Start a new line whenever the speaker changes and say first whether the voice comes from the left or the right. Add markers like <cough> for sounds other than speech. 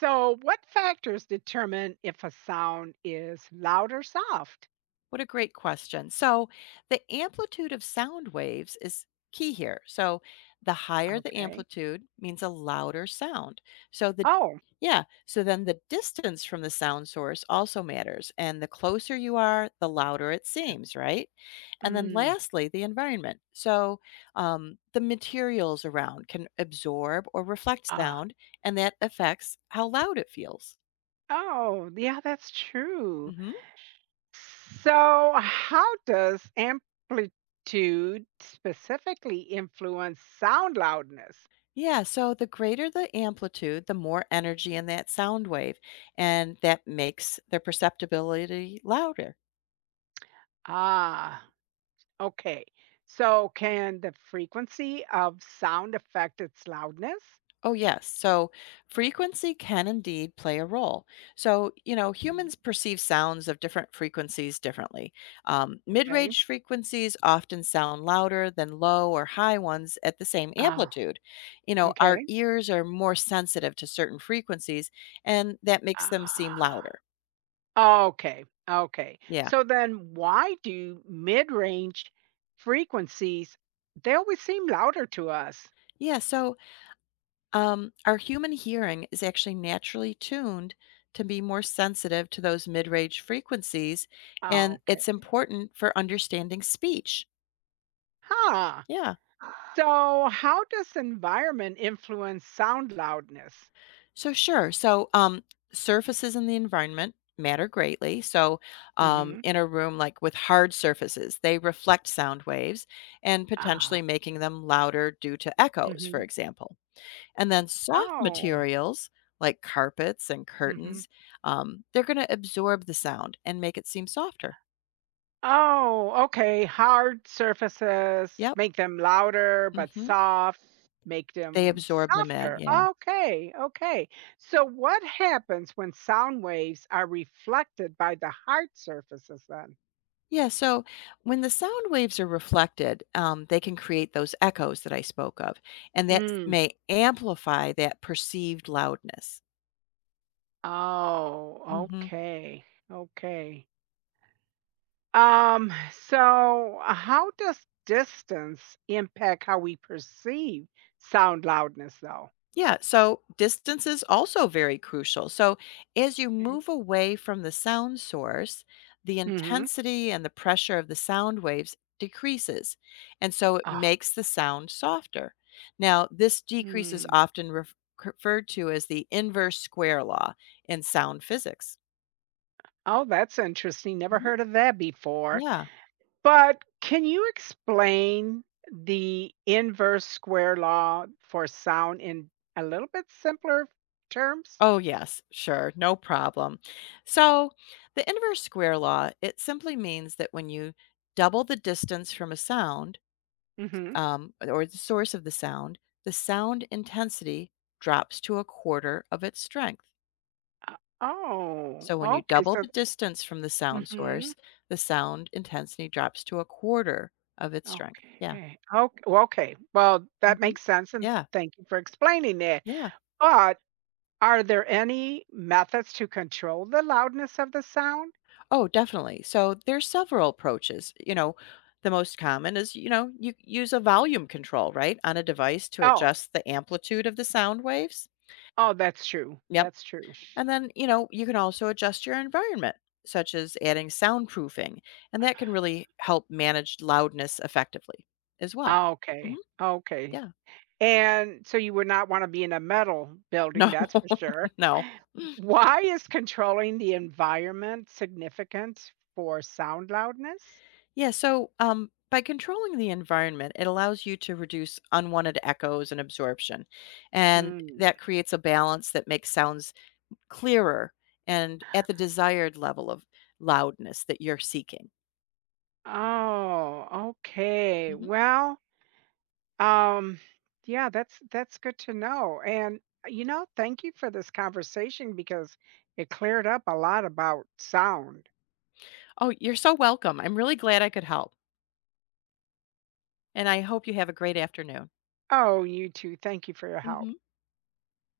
right: So, what factors determine if a sound is loud or soft?
left: What a great question. So, the amplitude of sound waves is key here. So, the higher the
right: Okay.
left: amplitude means a louder sound. So, the
right: Oh,
left: Yeah, so then the distance from the sound source also matters. And the closer you are, the louder it seems, right? And then
right: mm,
left: lastly, the environment. The materials around can absorb or reflect
right: ah,
left: sound, and that affects how loud it feels.
right: oh, yeah, that's true.
left: Hmm
right: So, how does amplitude specifically influence sound loudness?
left: Yeah, so the greater the amplitude, the more energy in that sound wave, and that makes the perceptibility louder.
right: Ah, okay. So, can the frequency of sound affect its loudness?
left: Oh, yes. So frequency can indeed play a role.
right: Mm,
left: Humans perceive sounds of different frequencies differently. Mid
right: okay.
left: range frequencies often sound louder than low or high ones at the same
right: Ah,
left: amplitude. Our
right: okay.
left: ears are more sensitive to certain frequencies, and that makes them seem
right: Ah.
left: louder.
right: Okay, okay.
left: Yeah.
right: So then why do mid-range frequencies they always seem louder to us?
left: Yeah. Our human hearing is actually naturally tuned to be more sensitive to those mid range frequencies, and
right: Okay.
left: it's important for understanding speech.
right: Huh.
left: Yeah.
right: So how does environment influence sound loudness?
left: So, sure. Surfaces in the environment matter greatly.
right: Mm-hmm.
left: In a room like with hard surfaces, they reflect sound waves and
right: Oh.
left: potentially making them louder due to echoes, for
right: Mm-hmm.
left: example. And then soft
right: Oh.
left: materials like carpets and
right: Mm-hmm.
left: curtains, they're going to absorb the sound and make it seem softer.
right: Oh, okay. Hard surfaces
left: Yep.
right: make them louder, but
left: hmm
right: soft make
left: They
right: them
left: absorb them in.
right: softer.
left: Yeah.
right: Okay, okay. So, what happens when sound waves are reflected by the hard surfaces then?
left: Yeah. So when the sound waves are reflected, they can create those echoes that I spoke of, and that
right: Mm.
left: may amplify that perceived loudness.
right: Oh,
left: Hmm
right: okay, okay. Um, so how does distance impact how we perceive sound loudness though?
left: Yeah, so distance is also very crucial. So as you move away from the sound source, the
right: Mm-hmm.
left: intensity and the pressure of the sound waves decreases. And so it
right: Oh.
left: makes the sound softer. Now, this decrease is
right: Mm.
left: often referred to as the inverse square law in sound physics.
right: Oh, that's interesting. Never
left: Mhm.
right: heard of that before.
left: Yeah.
right: But can you explain the inverse square law for sound in a little bit simpler terms?
left: Oh, yes, sure, no problem. So the inverse square law, it simply means that when you double the distance from a sound,
right: Mm-hmm.
left: or the source of the sound intensity drops to a quarter of its strength.
right: Uh, Oh,
left: So when you
right: okay.
left: double
right: So,
left: the distance from the sound
right: mm-hmm.
left: source, the sound intensity drops to a quarter of its strength.
right: Okay.
left: Yeah.
right: Okay. Well, okay. Well, that
left: hmm
right: makes sense. And
left: Yeah.
right: thank you for explaining that.
left: Yeah.
right: But are there any methods to control the loudness of the sound?
left: Oh, definitely. So there's several approaches. The most common is, you know, you use a volume control, right, on a device to
right: Oh,
left: adjust the amplitude of the sound waves.
right: oh, that's true.
left: Yep.
right: That's true.
left: And then, you know, you can also adjust your environment, such as adding soundproofing, and that can really help manage loudness effectively as well. Mhm.
right: Okay. Okay.
left: Yeah.
right: And so you would not wanna be in a metal
left: No.
right: building, that's for sure.
left: <laughs> No.
right: <laughs> Why is controlling the environment significant for sound loudness?
left: Yeah, by controlling the environment, it allows you to reduce unwanted echoes and absorption, and
right: Mm.
left: that creates a balance that makes sounds clearer and at the desired level of loudness that you're seeking.
right: Oh, okay.
left: Mhm.
right: Well, um, yeah, that's good to know, and, thank you for this conversation because it cleared up a lot about sound.
left: Oh, you're so welcome. I'm really glad I could help, and I hope you have a great afternoon.
right: Oh, you too. Thank you for your help.
left: Mhm.